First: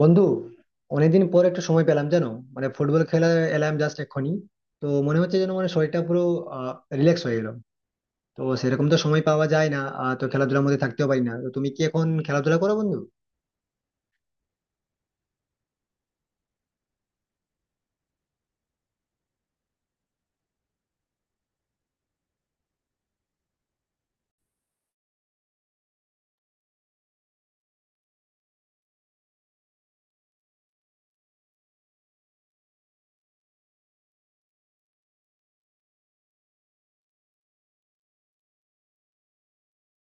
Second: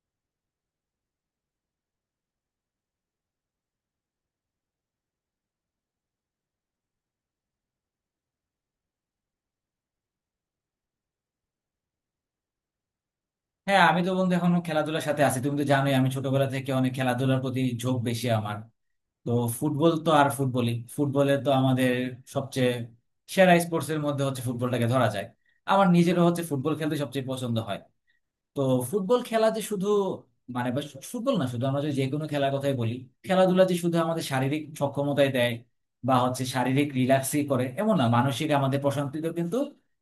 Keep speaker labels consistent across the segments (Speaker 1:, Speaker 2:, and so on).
Speaker 1: বন্ধু, অনেকদিন পর একটা সময় পেলাম জানো। মানে ফুটবল খেলা এলাম জাস্ট এক্ষুনি। তো মনে হচ্ছে যেন মানে শরীরটা পুরো রিল্যাক্স হয়ে গেল। তো সেরকম তো সময় পাওয়া যায় না, তো খেলাধুলার মধ্যে থাকতেও পারি না। তো তুমি কি এখন খেলাধুলা করো বন্ধু?
Speaker 2: হ্যাঁ, আমি তো বন্ধু এখনো খেলাধুলার সাথে আছি। তুমি তো জানোই আমি ছোটবেলা থেকে অনেক খেলাধুলার প্রতি ঝোঁক বেশি আমার। তো ফুটবল তো আর ফুটবলই, ফুটবলে তো আমাদের সবচেয়ে সেরা স্পোর্টস এর মধ্যে হচ্ছে ফুটবলটাকে ধরা যায়। আমার নিজেরও হচ্ছে ফুটবল খেলতে সবচেয়ে পছন্দ হয়। তো ফুটবল খেলা যে শুধু ফুটবল না, শুধু আমরা যদি যে কোনো খেলার কথাই বলি, খেলাধুলা যে শুধু আমাদের শারীরিক সক্ষমতায় দেয় বা হচ্ছে শারীরিক রিল্যাক্সই করে এমন না, মানসিক আমাদের প্রশান্তিতেও কিন্তু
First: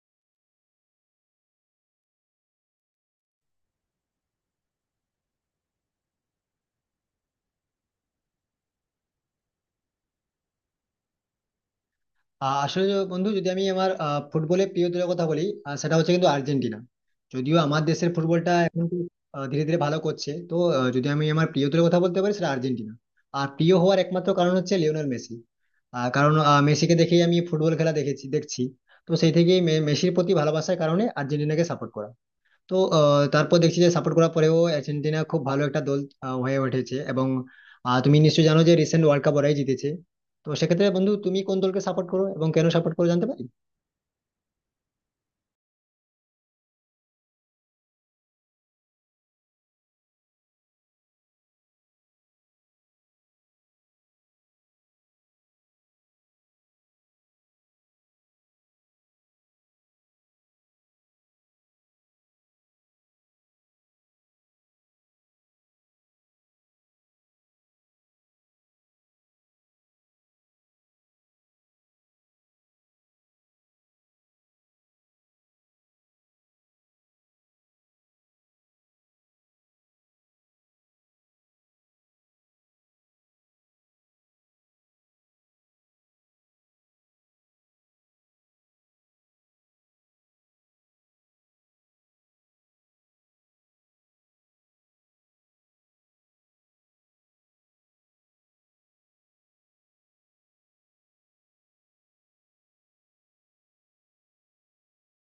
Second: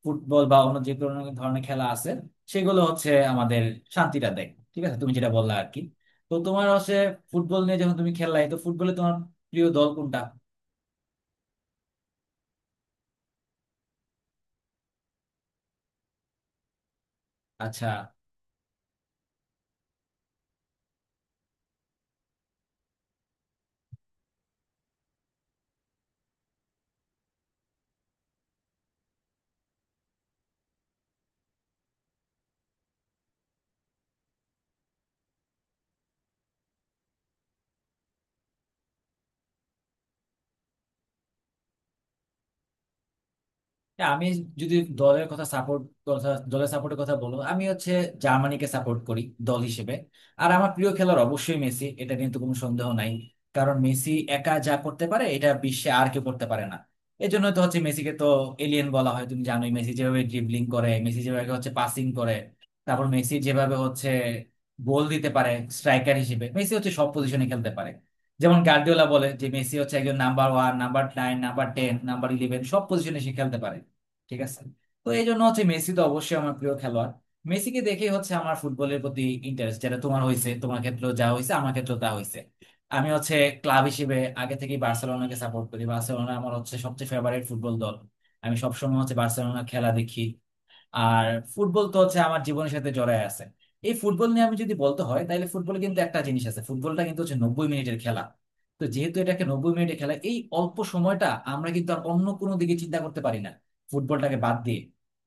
Speaker 2: ফুটবল বা অন্য যে কোনো ধরনের খেলা আছে, সেগুলো হচ্ছে আমাদের শান্তিটা দেয়। ঠিক আছে, তুমি যেটা বললা আর কি। তো তোমার হচ্ছে ফুটবল নিয়ে, যখন তুমি খেললাই তো ফুটবলে তোমার প্রিয় দল কোনটা?
Speaker 1: আসলে বন্ধু, যদি আমি আমার ফুটবলের প্রিয় দলের কথা বলি, সেটা হচ্ছে কিন্তু আর্জেন্টিনা। যদিও আমার
Speaker 2: আচ্ছা।
Speaker 1: দেশের ফুটবলটা এখন তো, ধীরে ধীরে ভালো করছে, তো যদি আমি আমার প্রিয় দলের কথা বলতে পারি সেটা আর্জেন্টিনা। আর প্রিয় হওয়ার একমাত্র কারণ হচ্ছে লিওনেল মেসি। কারণ মেসিকে দেখেই আমি ফুটবল খেলা দেখেছি দেখছি। তো সেই থেকেই মেসির প্রতি ভালোবাসার কারণে আর্জেন্টিনাকে সাপোর্ট করা। তো তারপর দেখছি যে সাপোর্ট করার পরেও আর্জেন্টিনা খুব ভালো একটা দল হয়ে উঠেছে, এবং তুমি নিশ্চয়ই জানো যে রিসেন্ট ওয়ার্ল্ড কাপ ওরাই জিতেছে। তো সেক্ষেত্রে বন্ধু, তুমি কোন দলকে সাপোর্ট করো এবং কেন সাপোর্ট করো জানতে পারি?
Speaker 2: না, আমি যদি দলের সাপোর্টের কথা বলো, আমি হচ্ছে জার্মানিকে সাপোর্ট করি দল হিসেবে। আর আমার প্রিয় খেলোয়াড় অবশ্যই মেসি, এটা নিয়ে তো কোনো সন্দেহ নাই। কারণ মেসি একা যা করতে পারে এটা বিশ্বে আর কেউ করতে পারে না। এই জন্য তো হচ্ছে মেসিকে তো এলিয়েন বলা হয়। তুমি জানোই মেসি যেভাবে ড্রিবলিং করে, মেসি যেভাবে হচ্ছে পাসিং করে, তারপর মেসি যেভাবে হচ্ছে গোল দিতে পারে। স্ট্রাইকার হিসেবে মেসি হচ্ছে সব পজিশনে খেলতে পারে। যেমন গার্দিওলা বলে যে মেসি হচ্ছে একজন number one, number nine, number ten, number eleven, সব পজিশনে সে খেলতে পারে। ঠিক আছে। তো এই জন্য হচ্ছে মেসি তো অবশ্যই আমার প্রিয় খেলোয়াড়। মেসিকে দেখেই হচ্ছে আমার ফুটবলের প্রতি ইন্টারেস্ট যেটা তোমার হয়েছে, তোমার ক্ষেত্রেও যা হয়েছে আমার ক্ষেত্রেও তা হয়েছে। আমি হচ্ছে ক্লাব হিসেবে আগে থেকেই বার্সেলোনাকে সাপোর্ট করি। বার্সেলোনা আমার হচ্ছে সবচেয়ে ফেভারিট ফুটবল দল। আমি সবসময় হচ্ছে বার্সেলোনা খেলা দেখি। আর ফুটবল তো হচ্ছে আমার জীবনের সাথে জড়ায় আছে। এই ফুটবল নিয়ে আমি যদি বলতে হয়, তাহলে ফুটবল কিন্তু একটা জিনিস আছে, ফুটবলটা কিন্তু হচ্ছে 90 মিনিটের খেলা। তো যেহেতু এটাকে 90 মিনিটের খেলা, এই অল্প সময়টা আমরা কিন্তু আর অন্য কোনো দিকে চিন্তা করতে পারি না ফুটবলটাকে বাদ দিয়ে।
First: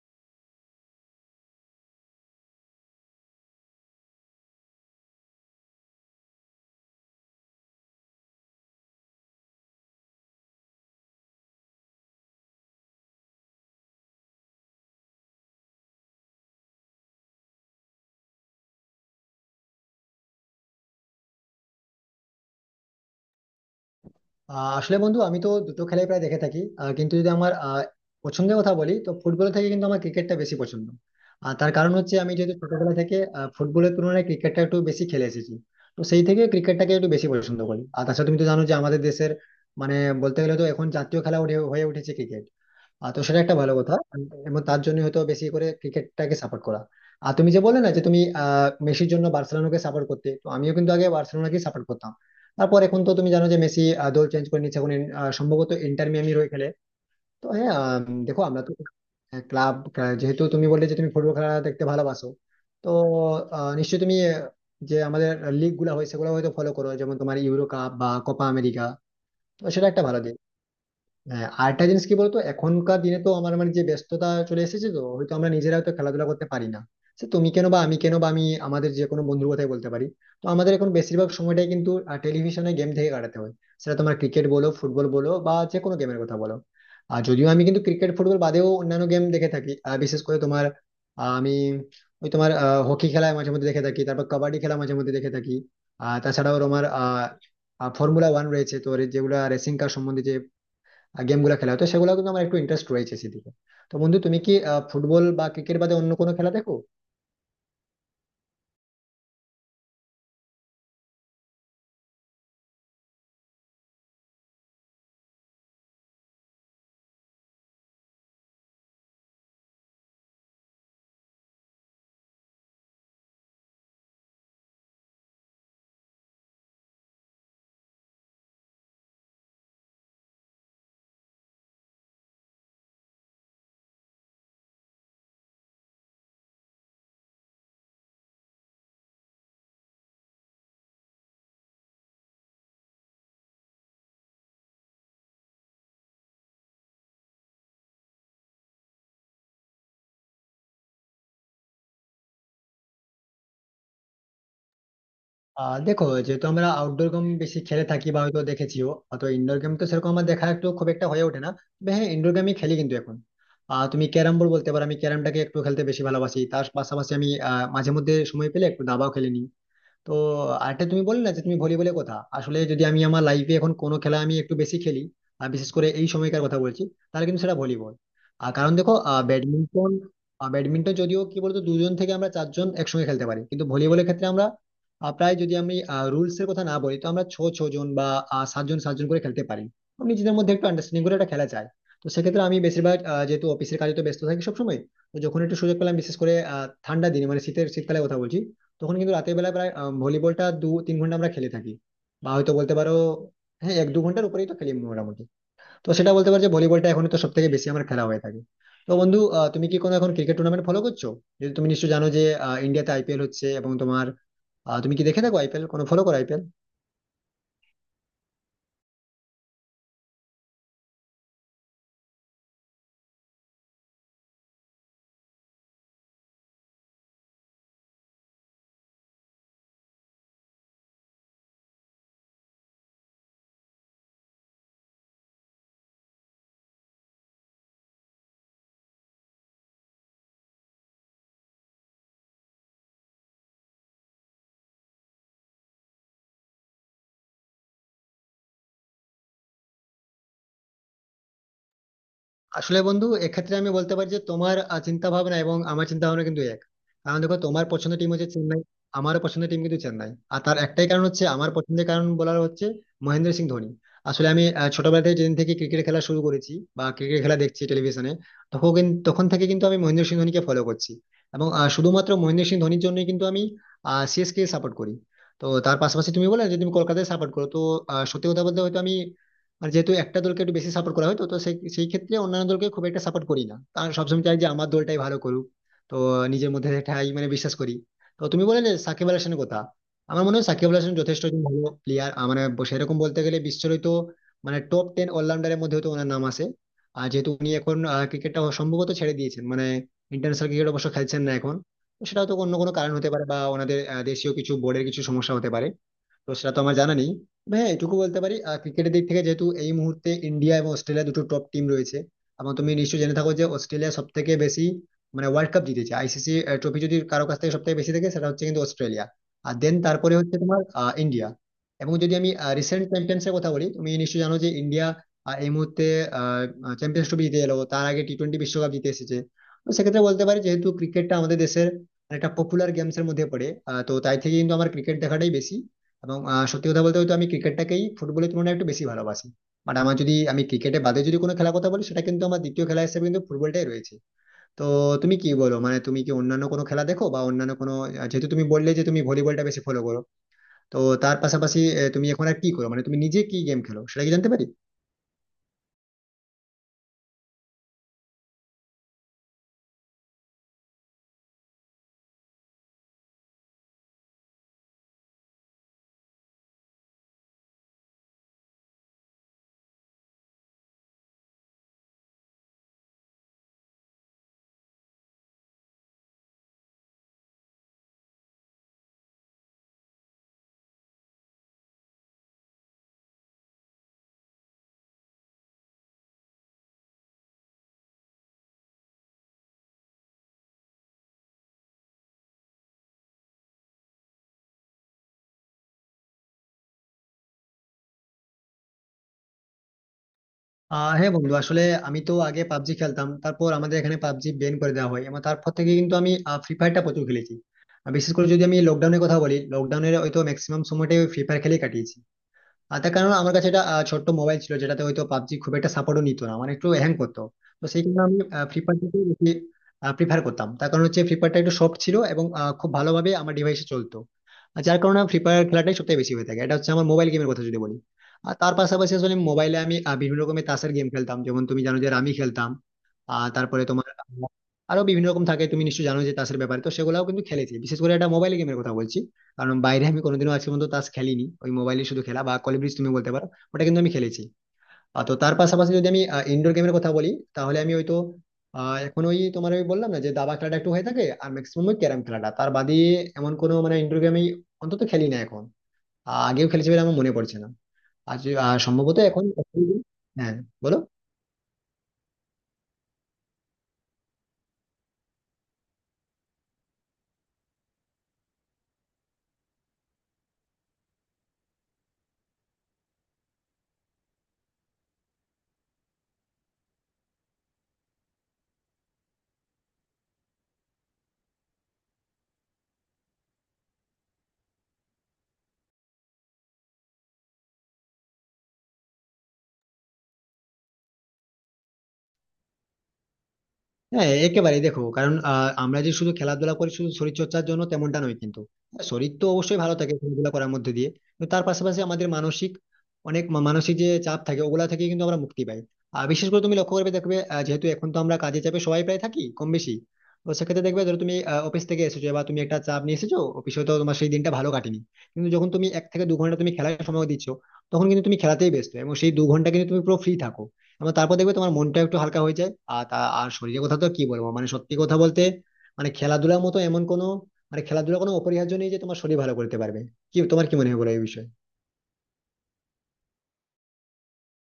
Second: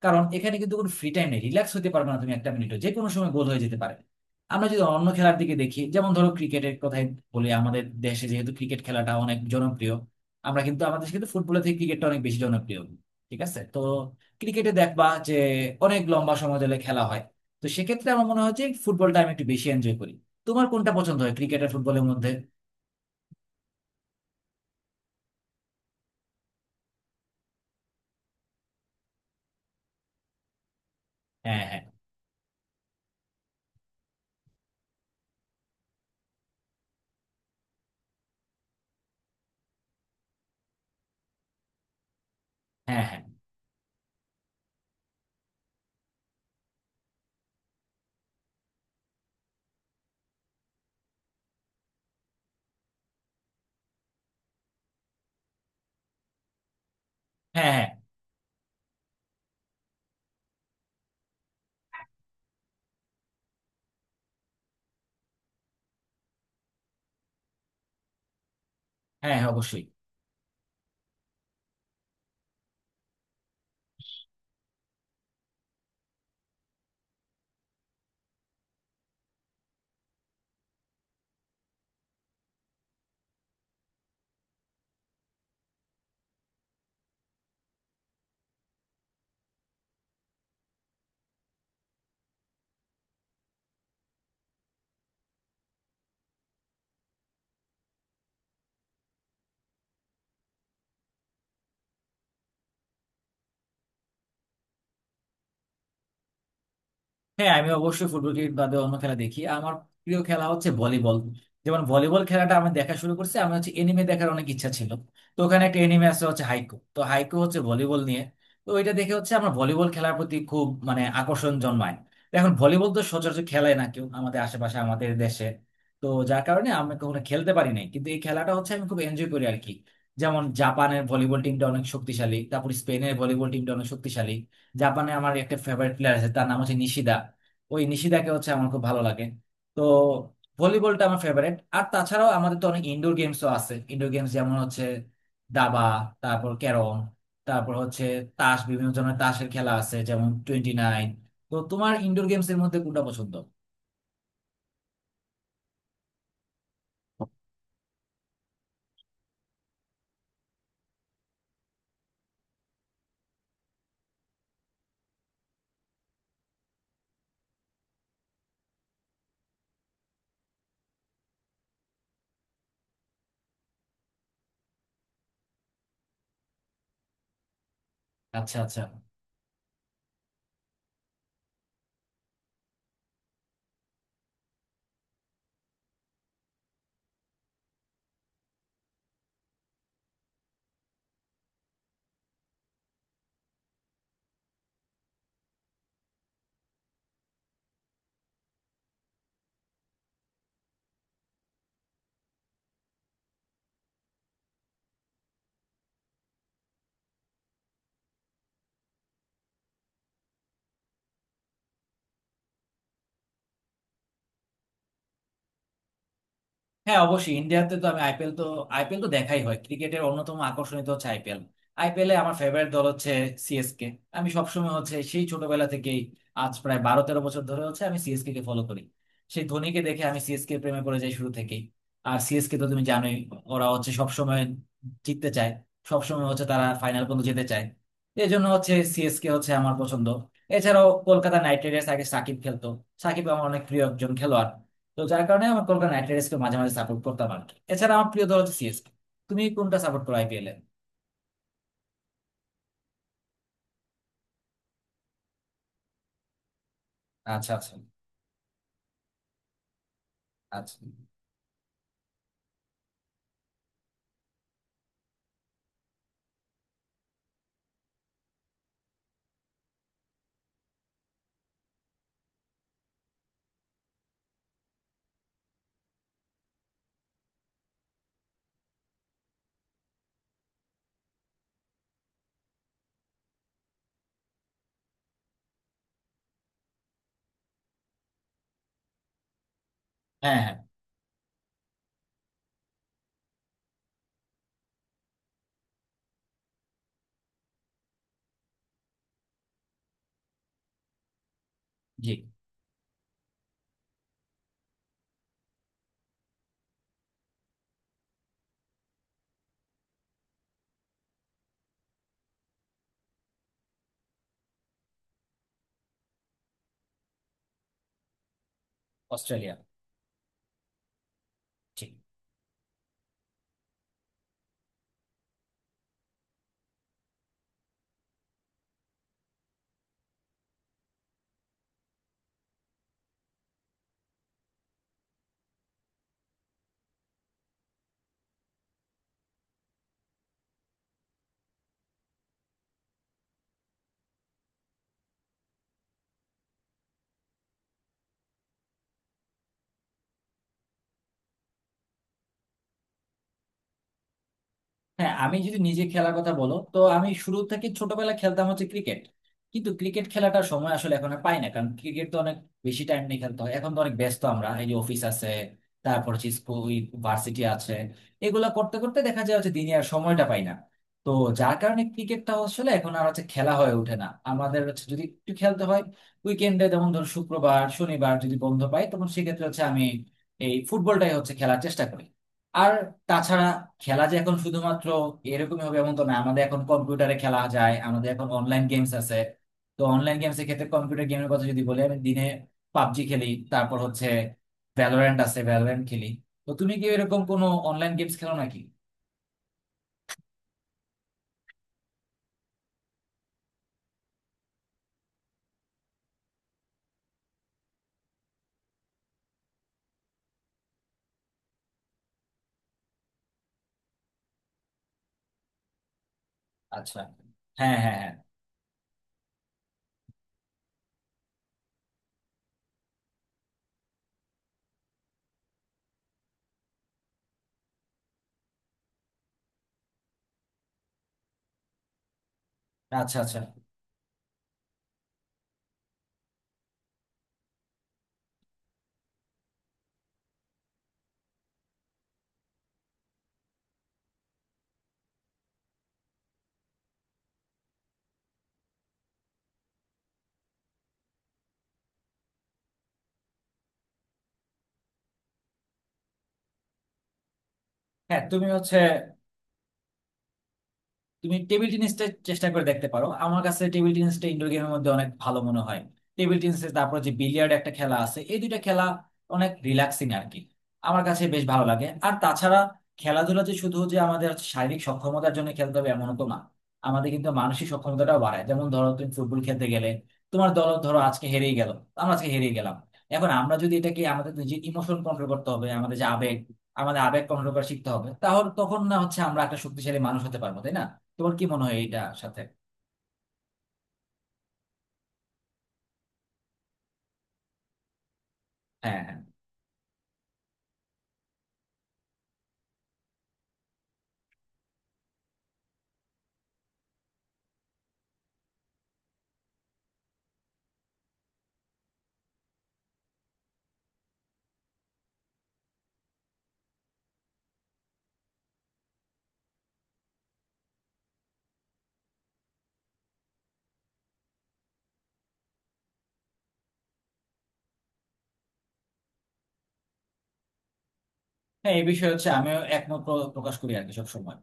Speaker 2: কারণ এখানে কিন্তু কোনো ফ্রি টাইম নেই, রিল্যাক্স হতে পারবে না তুমি একটা মিনিটও, যে কোনো সময় গোল হয়ে যেতে পারে। আমরা যদি অন্য খেলার দিকে দেখি, যেমন ধরো ক্রিকেটের কথাই বলি, আমাদের দেশে যেহেতু ক্রিকেট খেলাটা অনেক জনপ্রিয়, আমরা কিন্তু আমাদের দেশে কিন্তু ফুটবলের থেকে ক্রিকেটটা অনেক বেশি জনপ্রিয়। ঠিক আছে। তো ক্রিকেটে দেখবা যে অনেক লম্বা সময় ধরে খেলা হয়। তো সেক্ষেত্রে আমার মনে হয় যে ফুটবলটা আমি একটু বেশি এনজয় করি। তোমার কোনটা পছন্দ হয় ক্রিকেট আর ফুটবলের মধ্যে?
Speaker 1: আসলে বন্ধু, আমি তো দুটো খেলাই প্রায় দেখে থাকি, কিন্তু যদি আমার পছন্দের কথা বলি, তো ফুটবল থেকে কিন্তু আমার ক্রিকেটটা বেশি পছন্দ। আর
Speaker 2: হ্যাঁ,
Speaker 1: তার
Speaker 2: হ্যাঁ,
Speaker 1: কারণ হচ্ছে আমি যেহেতু ছোটবেলা থেকে ফুটবলের তুলনায় ক্রিকেটটা একটু বেশি খেলে এসেছি, তো সেই থেকে ক্রিকেটটাকে একটু বেশি পছন্দ করি। আর তাছাড়া তুমি তো জানো যে আমাদের দেশের মানে বলতে গেলে তো এখন জাতীয় খেলা হয়ে উঠেছে ক্রিকেট।
Speaker 2: হ্যাঁ,
Speaker 1: তো
Speaker 2: হ্যাঁ,
Speaker 1: সেটা একটা ভালো কথা এবং তার জন্য হয়তো বেশি করে ক্রিকেটটাকে সাপোর্ট করা। আর তুমি যে বললে না যে তুমি মেসির জন্য বার্সেলোনাকে সাপোর্ট করতে, তো আমিও কিন্তু আগে বার্সেলোনাকে সাপোর্ট করতাম। তারপর এখন তো তুমি জানো যে মেসি দল চেঞ্জ করে নিচ্ছে, এখন সম্ভবত ইন্টার মিয়ামির হয়ে খেলে। তো
Speaker 2: হ্যাঁ,
Speaker 1: হ্যাঁ,
Speaker 2: হ্যাঁ,
Speaker 1: দেখো আমরা তো ক্লাব, যেহেতু তুমি বললে যে তুমি ফুটবল খেলা দেখতে ভালোবাসো, তো নিশ্চয়ই তুমি যে আমাদের লিগ গুলা হয় সেগুলো হয়তো ফলো করো, যেমন তোমার ইউরো কাপ বা কোপা আমেরিকা।
Speaker 2: হ্যাঁ। হ্যাঁ,
Speaker 1: তো
Speaker 2: অবশ্যই।
Speaker 1: সেটা একটা ভালো দিক। হ্যাঁ, আরেকটা জিনিস কি বলতো, এখনকার দিনে তো আমার মানে যে ব্যস্ততা চলে এসেছে, তো হয়তো আমরা নিজেরা হয়তো খেলাধুলা করতে পারি না। সে তুমি কেন বা আমি কেন বা আমি আমাদের যে কোনো বন্ধুর কথাই বলতে পারি। তো আমাদের এখন বেশিরভাগ সময়টাই কিন্তু টেলিভিশনে গেম থেকে কাটাতে হয়। সেটা তোমার ক্রিকেট বলো, ফুটবল বলো, বা যে কোনো গেমের কথা বলো। আর যদিও আমি কিন্তু ক্রিকেট ফুটবল বাদেও অন্যান্য গেম দেখে থাকি, বিশেষ করে তোমার আহ, আমি ওই তোমার হকি খেলা মাঝে মধ্যে দেখে থাকি, তারপর কাবাডি খেলা মাঝে মধ্যে দেখে থাকি। আর তাছাড়াও তোমার ফর্মুলা ওয়ান রয়েছে, তো যেগুলা রেসিং কার সম্বন্ধে গেম গুলো খেলা হতো, সেগুলো কিন্তু আমার একটু ইন্টারেস্ট রয়েছে সেদিকে। তো বন্ধু, তুমি কি ফুটবল বা ক্রিকেট বাদে অন্য কোনো খেলা দেখো?
Speaker 2: হ্যাঁ, আমি অবশ্যই ফুটবল ক্রিকেট বাদে অন্য খেলা দেখি। আমার প্রিয় খেলা হচ্ছে ভলিবল। যেমন ভলিবল খেলাটা আমি দেখা শুরু করছি, আমি হচ্ছে এনিমে দেখার অনেক ইচ্ছা ছিল। তো ওখানে একটা এনিমে আছে হচ্ছে হাইকো, তো হাইকো হচ্ছে ভলিবল নিয়ে। তো ওইটা দেখে হচ্ছে আমার ভলিবল খেলার প্রতি খুব মানে আকর্ষণ জন্মায়। তো এখন ভলিবল তো সচরাচর খেলায় না কেউ আমাদের আশেপাশে, আমাদের দেশে। তো যার কারণে আমি কখনো খেলতে পারি নাই, কিন্তু এই খেলাটা হচ্ছে আমি খুব এনজয় করি আর কি। যেমন জাপানের ভলিবল টিমটা অনেক শক্তিশালী, তারপর স্পেনের ভলিবল টিমটা অনেক শক্তিশালী। জাপানে আমার একটা ফেভারিট প্লেয়ার আছে, তার নাম হচ্ছে নিশিদা। ওই নিশিদাকে হচ্ছে আমার খুব ভালো লাগে। তো ভলিবলটা আমার ফেভারিট। আর তাছাড়াও আমাদের তো অনেক ইনডোর গেমসও আছে। ইনডোর গেমস যেমন হচ্ছে দাবা, তারপর ক্যারম, তারপর হচ্ছে তাস, বিভিন্ন ধরনের তাসের খেলা আছে যেমন 29। তো তোমার ইনডোর গেমস এর মধ্যে কোনটা পছন্দ?
Speaker 1: দেখো, যেহেতু আমরা আউটডোর গেম বেশি খেলে থাকি বা হয়তো দেখেছিও, তো ইনডোর গেম তো সেরকম আমার দেখা একটু খুব একটা হয়ে ওঠে না। তবে হ্যাঁ, ইনডোর গেমই খেলি কিন্তু এখন। তুমি ক্যারাম বোর্ড বলতে পারো, আমি ক্যারামটাকে একটু খেলতে বেশি ভালোবাসি। তার পাশাপাশি আমি মাঝে মধ্যে সময় পেলে একটু দাবাও খেলে নিই। তো আরেকটা তুমি বললে না যে তুমি ভলিবলের কথা, আসলে যদি আমি আমার লাইফে এখন কোনো খেলা আমি একটু বেশি খেলি আর বিশেষ করে এই সময়কার কথা বলছি, তাহলে কিন্তু সেটা ভলিবল। আর
Speaker 2: আচ্ছা,
Speaker 1: কারণ
Speaker 2: আচ্ছা।
Speaker 1: দেখো, ব্যাডমিন্টন, ব্যাডমিন্টন যদিও কি বলতো দুজন থেকে আমরা চারজন একসঙ্গে খেলতে পারি, কিন্তু ভলিবলের ক্ষেত্রে আমরা প্রায় যদি আমি রুলস এর কথা না বলি, তো আমরা ছ ছ জন বা সাতজন সাতজন করে খেলতে পারি। তো নিজেদের মধ্যে একটু আন্ডারস্ট্যান্ডিং করে একটা খেলা চাই। তো সেক্ষেত্রে আমি বেশিরভাগ যেহেতু অফিসের কাজে তো ব্যস্ত থাকি সবসময়, তো যখন একটু সুযোগ পেলাম, বিশেষ করে ঠান্ডা দিনে, মানে শীতের শীতকালের কথা বলছি, তখন কিন্তু রাতের বেলা প্রায় ভলিবলটা 2-3 ঘন্টা আমরা খেলে থাকি। বা হয়তো বলতে পারো হ্যাঁ, 1-2 ঘন্টার উপরেই তো খেলি মোটামুটি। তো সেটা বলতে পারো যে ভলিবলটা এখন তো সব থেকে বেশি আমার খেলা হয়ে থাকে। তো বন্ধু, তুমি কি কোনো এখন ক্রিকেট টুর্নামেন্ট ফলো করছো? যদি তুমি নিশ্চয়ই জানো যে ইন্ডিয়াতে IPL হচ্ছে, এবং তোমার তুমি কি দেখে থাকো আইপিএল, কোনো ফলো করো আইপিএল?
Speaker 2: হ্যাঁ, অবশ্যই। ইন্ডিয়াতে তো আমি আইপিএল তো, আইপিএল তো দেখাই হয়। ক্রিকেটের অন্যতম আকর্ষণীয় তো হচ্ছে আইপিএল। আইপিএলে আমার ফেভারিট দল হচ্ছে সিএসকে। আমি সবসময় হচ্ছে সেই ছোটবেলা থেকেই আজ প্রায় 12-13 বছর ধরে হচ্ছে আমি সিএসকে কে ফলো করি। সেই ধোনিকে দেখে আমি সিএসকে প্রেমে পড়ে যাই শুরু থেকেই। আর সিএসকে তো তুমি জানোই, ওরা হচ্ছে সবসময় জিততে চায়, সবসময় হচ্ছে তারা ফাইনাল পর্যন্ত যেতে চায়। এই জন্য হচ্ছে সিএসকে হচ্ছে আমার পছন্দ। এছাড়াও কলকাতা নাইট রাইডার্স, আগে সাকিব খেলতো। সাকিব আমার অনেক প্রিয় একজন খেলোয়াড়। তো যার কারণে আমার কলকাতা নাইট রাইডার্সকে মাঝে মাঝে সাপোর্ট করতাম আর কি। এছাড়া আমার প্রিয় দল হচ্ছে সিএসকে। তুমি কোনটা সাপোর্ট করো আইপিএল এ?
Speaker 1: আসলে বন্ধু, এক্ষেত্রে আমি বলতে পারি যে তোমার চিন্তা ভাবনা এবং আমার চিন্তা ভাবনা কিন্তু এক। কারণ দেখো
Speaker 2: আচ্ছা,
Speaker 1: তোমার
Speaker 2: আচ্ছা,
Speaker 1: পছন্দের টিম হচ্ছে চেন্নাই, আমার পছন্দের টিম কিন্তু চেন্নাই। আর তার
Speaker 2: আচ্ছা।
Speaker 1: একটাই কারণ হচ্ছে, আমার পছন্দের কারণ বলার হচ্ছে মহেন্দ্র সিং ধোনি। আসলে আমি ছোটবেলা থেকে যেদিন থেকে ক্রিকেট খেলা শুরু করেছি বা ক্রিকেট খেলা দেখছি টেলিভিশনে, তখন তখন থেকে কিন্তু আমি মহেন্দ্র সিং ধোনিকে ফলো করছি। এবং শুধুমাত্র মহেন্দ্র সিং ধোনির জন্যই কিন্তু আমি CSK সাপোর্ট করি। তো তার পাশাপাশি তুমি বলে যদি তুমি কলকাতায় সাপোর্ট করো, তো সত্যি কথা বলতে হয়তো আমি, আর যেহেতু একটা দলকে একটু বেশি সাপোর্ট করা হয়, তো তো সেই সেই ক্ষেত্রে অন্যান্য দলকে খুব একটা সাপোর্ট করি না, কারণ সবসময় চাই যে আমার দলটাই ভালো করুক। তো নিজের মধ্যে এটাই মানে বিশ্বাস করি। তো তুমি বলে যে সাকিব আল হাসানের কথা, আমার মনে
Speaker 2: হ্যাঁ,
Speaker 1: হয়
Speaker 2: হ্যাঁ।
Speaker 1: সাকিব আল হাসান যথেষ্ট একজন ভালো প্লেয়ার, মানে সেরকম বলতে গেলে বিশ্বের হয়তো মানে টপ টেন অলরাউন্ডারের মধ্যে হয়তো ওনার নাম আসে। আর যেহেতু উনি এখন ক্রিকেটটা সম্ভবত ছেড়ে দিয়েছেন, মানে ইন্টারন্যাশনাল ক্রিকেট অবশ্য খেলছেন না এখন, তো
Speaker 2: জি।
Speaker 1: সেটা হয়তো অন্য কোনো কারণ হতে পারে বা ওনাদের দেশীয় কিছু বোর্ডের কিছু সমস্যা হতে পারে। তো সেটা তো আমার জানা নেই। তবে হ্যাঁ, এটুকু বলতে পারি, ক্রিকেটের দিক থেকে যেহেতু এই মুহূর্তে ইন্ডিয়া এবং অস্ট্রেলিয়া দুটো টপ টিম রয়েছে, এবং তুমি নিশ্চয়ই জেনে থাকো যে অস্ট্রেলিয়া সব থেকে বেশি মানে ওয়ার্ল্ড কাপ জিতেছে। ICC ট্রফি যদি কারো কাছ থেকে সব থেকে বেশি থাকে সেটা হচ্ছে কিন্তু অস্ট্রেলিয়া। আর
Speaker 2: অস্ট্রেলিয়া।
Speaker 1: দেন তারপরে হচ্ছে তোমার ইন্ডিয়া।
Speaker 2: ঠিক।
Speaker 1: এবং যদি আমি রিসেন্ট চ্যাম্পিয়ন্স এর কথা বলি, তুমি নিশ্চয়ই জানো যে ইন্ডিয়া এই মুহূর্তে চ্যাম্পিয়ন্স ট্রফি জিতে এলো, তার আগে টি-20 বিশ্বকাপ জিতে এসেছে। তো সেক্ষেত্রে বলতে পারি যেহেতু ক্রিকেটটা আমাদের দেশের একটা পপুলার গেমস এর মধ্যে পড়ে, তো তাই থেকে কিন্তু আমার ক্রিকেট দেখাটাই বেশি। এবং সত্যি কথা বলতে হয়তো আমি ক্রিকেটটাকেই ফুটবলের তুলনায় একটু বেশি ভালোবাসি। বাট আমার যদি আমি ক্রিকেটে বাদে যদি কোনো খেলার কথা বলি, সেটা কিন্তু আমার দ্বিতীয় খেলা হিসেবে কিন্তু ফুটবলটাই রয়েছে। তো তুমি কি বলো মানে তুমি কি অন্যান্য কোনো খেলা দেখো বা অন্যান্য কোনো, যেহেতু তুমি বললে যে তুমি ভলিবলটা বেশি ফলো করো, তো তার পাশাপাশি তুমি এখন আর কি করো, মানে তুমি নিজে কি গেম খেলো সেটা কি জানতে পারি?
Speaker 2: হ্যাঁ, আমি যদি নিজে খেলার কথা বলো, তো আমি শুরু থেকে ছোটবেলা খেলতাম হচ্ছে ক্রিকেট। কিন্তু ক্রিকেট খেলাটার সময় আসলে এখন আর পাই না, কারণ ক্রিকেট তো অনেক বেশি টাইম নিয়ে খেলতে হয়। এখন তো অনেক ব্যস্ত আমরা, এই যে অফিস আছে, তারপর হচ্ছে স্কুল, ভার্সিটি আছে, এগুলা করতে করতে দেখা যায় হচ্ছে দিনে আর সময়টা পাই না। তো যার কারণে ক্রিকেটটা আসলে এখন আর হচ্ছে খেলা হয়ে ওঠে না আমাদের হচ্ছে। যদি একটু খেলতে হয়, উইকেন্ডে যেমন ধর শুক্রবার শনিবার যদি বন্ধ পাই, তখন সেক্ষেত্রে হচ্ছে আমি এই ফুটবলটাই হচ্ছে খেলার চেষ্টা করি। আর তাছাড়া খেলা যে এখন শুধুমাত্র এরকমই হবে এমন তো না, আমাদের এখন কম্পিউটারে খেলা যায়, আমাদের এখন অনলাইন গেমস আছে। তো অনলাইন গেমসের ক্ষেত্রে কম্পিউটার গেমের কথা যদি বলি, আমি দিনে পাবজি খেলি, তারপর হচ্ছে ভ্যালোরেন্ট আছে, ভ্যালোরেন্ট খেলি। তো তুমি কি এরকম কোনো অনলাইন গেমস খেলো নাকি?
Speaker 1: হ্যাঁ বন্ধু, আসলে আমি তো আগে পাবজি খেলতাম, তারপর আমাদের এখানে পাবজি ব্যান করে দেওয়া হয়, এবং তারপর থেকে কিন্তু আমি ফ্রি ফায়ারটা প্রচুর খেলেছি। আর বিশেষ করে যদি আমি লকডাউনের কথা বলি, লকডাউনের হয়তো ম্যাক্সিমাম সময়টাই ফ্রি ফায়ার খেলে কাটিয়েছি। আর তার কারণ আমার কাছে এটা ছোট্ট মোবাইল ছিল, যেটাতে হয়তো পাবজি খুব একটা সাপোর্টও নিত না, মানে একটু হ্যাং
Speaker 2: আচ্ছা।
Speaker 1: করতো। তো
Speaker 2: হ্যাঁ,
Speaker 1: সেই কারণে
Speaker 2: হ্যাঁ, হ্যাঁ।
Speaker 1: আমি ফ্রি ফায়ারটাকেই বেশি প্রিফার করতাম। তার কারণ হচ্ছে ফ্রি ফায়ারটা একটু সফট ছিল এবং খুব ভালোভাবে আমার ডিভাইসে চলতো। আর যার কারণে ফ্রি ফায়ার খেলাটাই সবথেকে বেশি হয়ে থাকে, এটা হচ্ছে আমার মোবাইল গেমের কথা যদি বলি। আর তার পাশাপাশি আসলে মোবাইলে আমি বিভিন্ন রকমের তাসের গেম খেলতাম, যেমন তুমি জানো যে রামি খেলতাম।
Speaker 2: আচ্ছা, আচ্ছা।
Speaker 1: তারপরে তোমার আরো বিভিন্ন রকম থাকে, তুমি নিশ্চয়ই জানো যে তাসের ব্যাপারে, তো সেগুলাও কিন্তু খেলেছি, বিশেষ করে এটা মোবাইল গেমের কথা বলছি। কারণ বাইরে আমি কোনোদিনও আজকে পর্যন্ত তাস খেলিনি, ওই মোবাইলে শুধু খেলা বা কল ব্রিজ তুমি বলতে পারো, ওটা কিন্তু আমি খেলেছি। তো তার পাশাপাশি যদি আমি ইনডোর গেমের কথা বলি, তাহলে আমি হয়তো এখন ওই তোমার ওই বললাম না যে দাবা খেলাটা একটু হয়ে থাকে, আর ম্যাক্সিমাম ওই ক্যারাম খেলাটা, তার বাদে এমন কোনো মানে ইনডোর গেম আমি অন্তত খেলি না এখন। আগেও খেলেছি বলে আমার মনে পড়ছে না।
Speaker 2: হ্যাঁ, তুমি
Speaker 1: আর
Speaker 2: হচ্ছে,
Speaker 1: সম্ভবত এখন। হ্যাঁ, বলো।
Speaker 2: তুমি টেবিল টেনিসটা চেষ্টা করে দেখতে পারো। আমার কাছে টেবিল টেনিসটা ইনডোর গেমের মধ্যে অনেক ভালো মনে হয়। টেবিল টেনিস, তারপর যে বিলিয়ার্ড একটা খেলা আছে, এই দুইটা খেলা অনেক রিল্যাক্সিং আর কি। আমার কাছে বেশ ভালো লাগে। আর তাছাড়া খেলাধুলা যে শুধু যে আমাদের শারীরিক সক্ষমতার জন্য খেলতে হবে এমনও তো না, আমাদের কিন্তু মানসিক সক্ষমতাটাও বাড়ায়। যেমন ধরো তুমি ফুটবল খেলতে গেলে, তোমার দল ধরো আজকে হেরেই গেল, আমরা আজকে হেরেই গেলাম। এখন আমরা যদি এটাকে, আমাদের যে ইমোশন কন্ট্রোল করতে হবে, আমাদের যে আবেগ, আমাদের আবেগ কন্ট্রোল করা শিখতে হবে, তাহলে তখন না হচ্ছে আমরা একটা শক্তিশালী মানুষ হতে পারবো তাই না? তোমার কি মনে হয় এটা সাথে?
Speaker 1: হ্যাঁ, একেবারেই। দেখো, কারণ আমরা যে শুধু খেলাধুলা করি শুধু শরীর চর্চার জন্য তেমনটা নয় কিন্তু, হ্যাঁ,
Speaker 2: হ্যাঁ,
Speaker 1: শরীর
Speaker 2: হ্যাঁ,
Speaker 1: তো অবশ্যই ভালো থাকে খেলাধুলা করার মধ্যে দিয়ে, কিন্তু তার পাশাপাশি আমাদের মানসিক, অনেক মানসিক যে চাপ থাকে ওগুলা থেকে কিন্তু আমরা মুক্তি পাই। আর বিশেষ করে তুমি লক্ষ্য করবে দেখবে, যেহেতু এখন তো আমরা কাজে চাপে সবাই প্রায় থাকি কম বেশি, তো সেক্ষেত্রে দেখবে ধরো তুমি অফিস থেকে এসেছো বা তুমি একটা চাপ নিয়ে এসেছো অফিসে, তো তোমার সেই দিনটা ভালো কাটেনি, কিন্তু যখন তুমি 1 থেকে 2 ঘন্টা তুমি খেলার সময় দিচ্ছ, তখন কিন্তু তুমি খেলাতেই ব্যস্ত এবং সেই 2 ঘন্টা কিন্তু তুমি পুরো ফ্রি থাকো। এবং তারপর দেখবে তোমার মনটা একটু হালকা হয়ে যায়। আর আর শরীরের কথা তো কি বলবো, মানে সত্যি কথা বলতে মানে খেলাধুলার মতো এমন কোনো মানে খেলাধুলা কোনো অপরিহার্য নেই যে তোমার শরীর ভালো করতে পারবে। কি, তোমার কি মনে হয় বলো এই বিষয়ে?
Speaker 2: হ্যাঁ, এই বিষয়ে হচ্ছে আমিও একমত প্রকাশ করি আর কি সবসময়।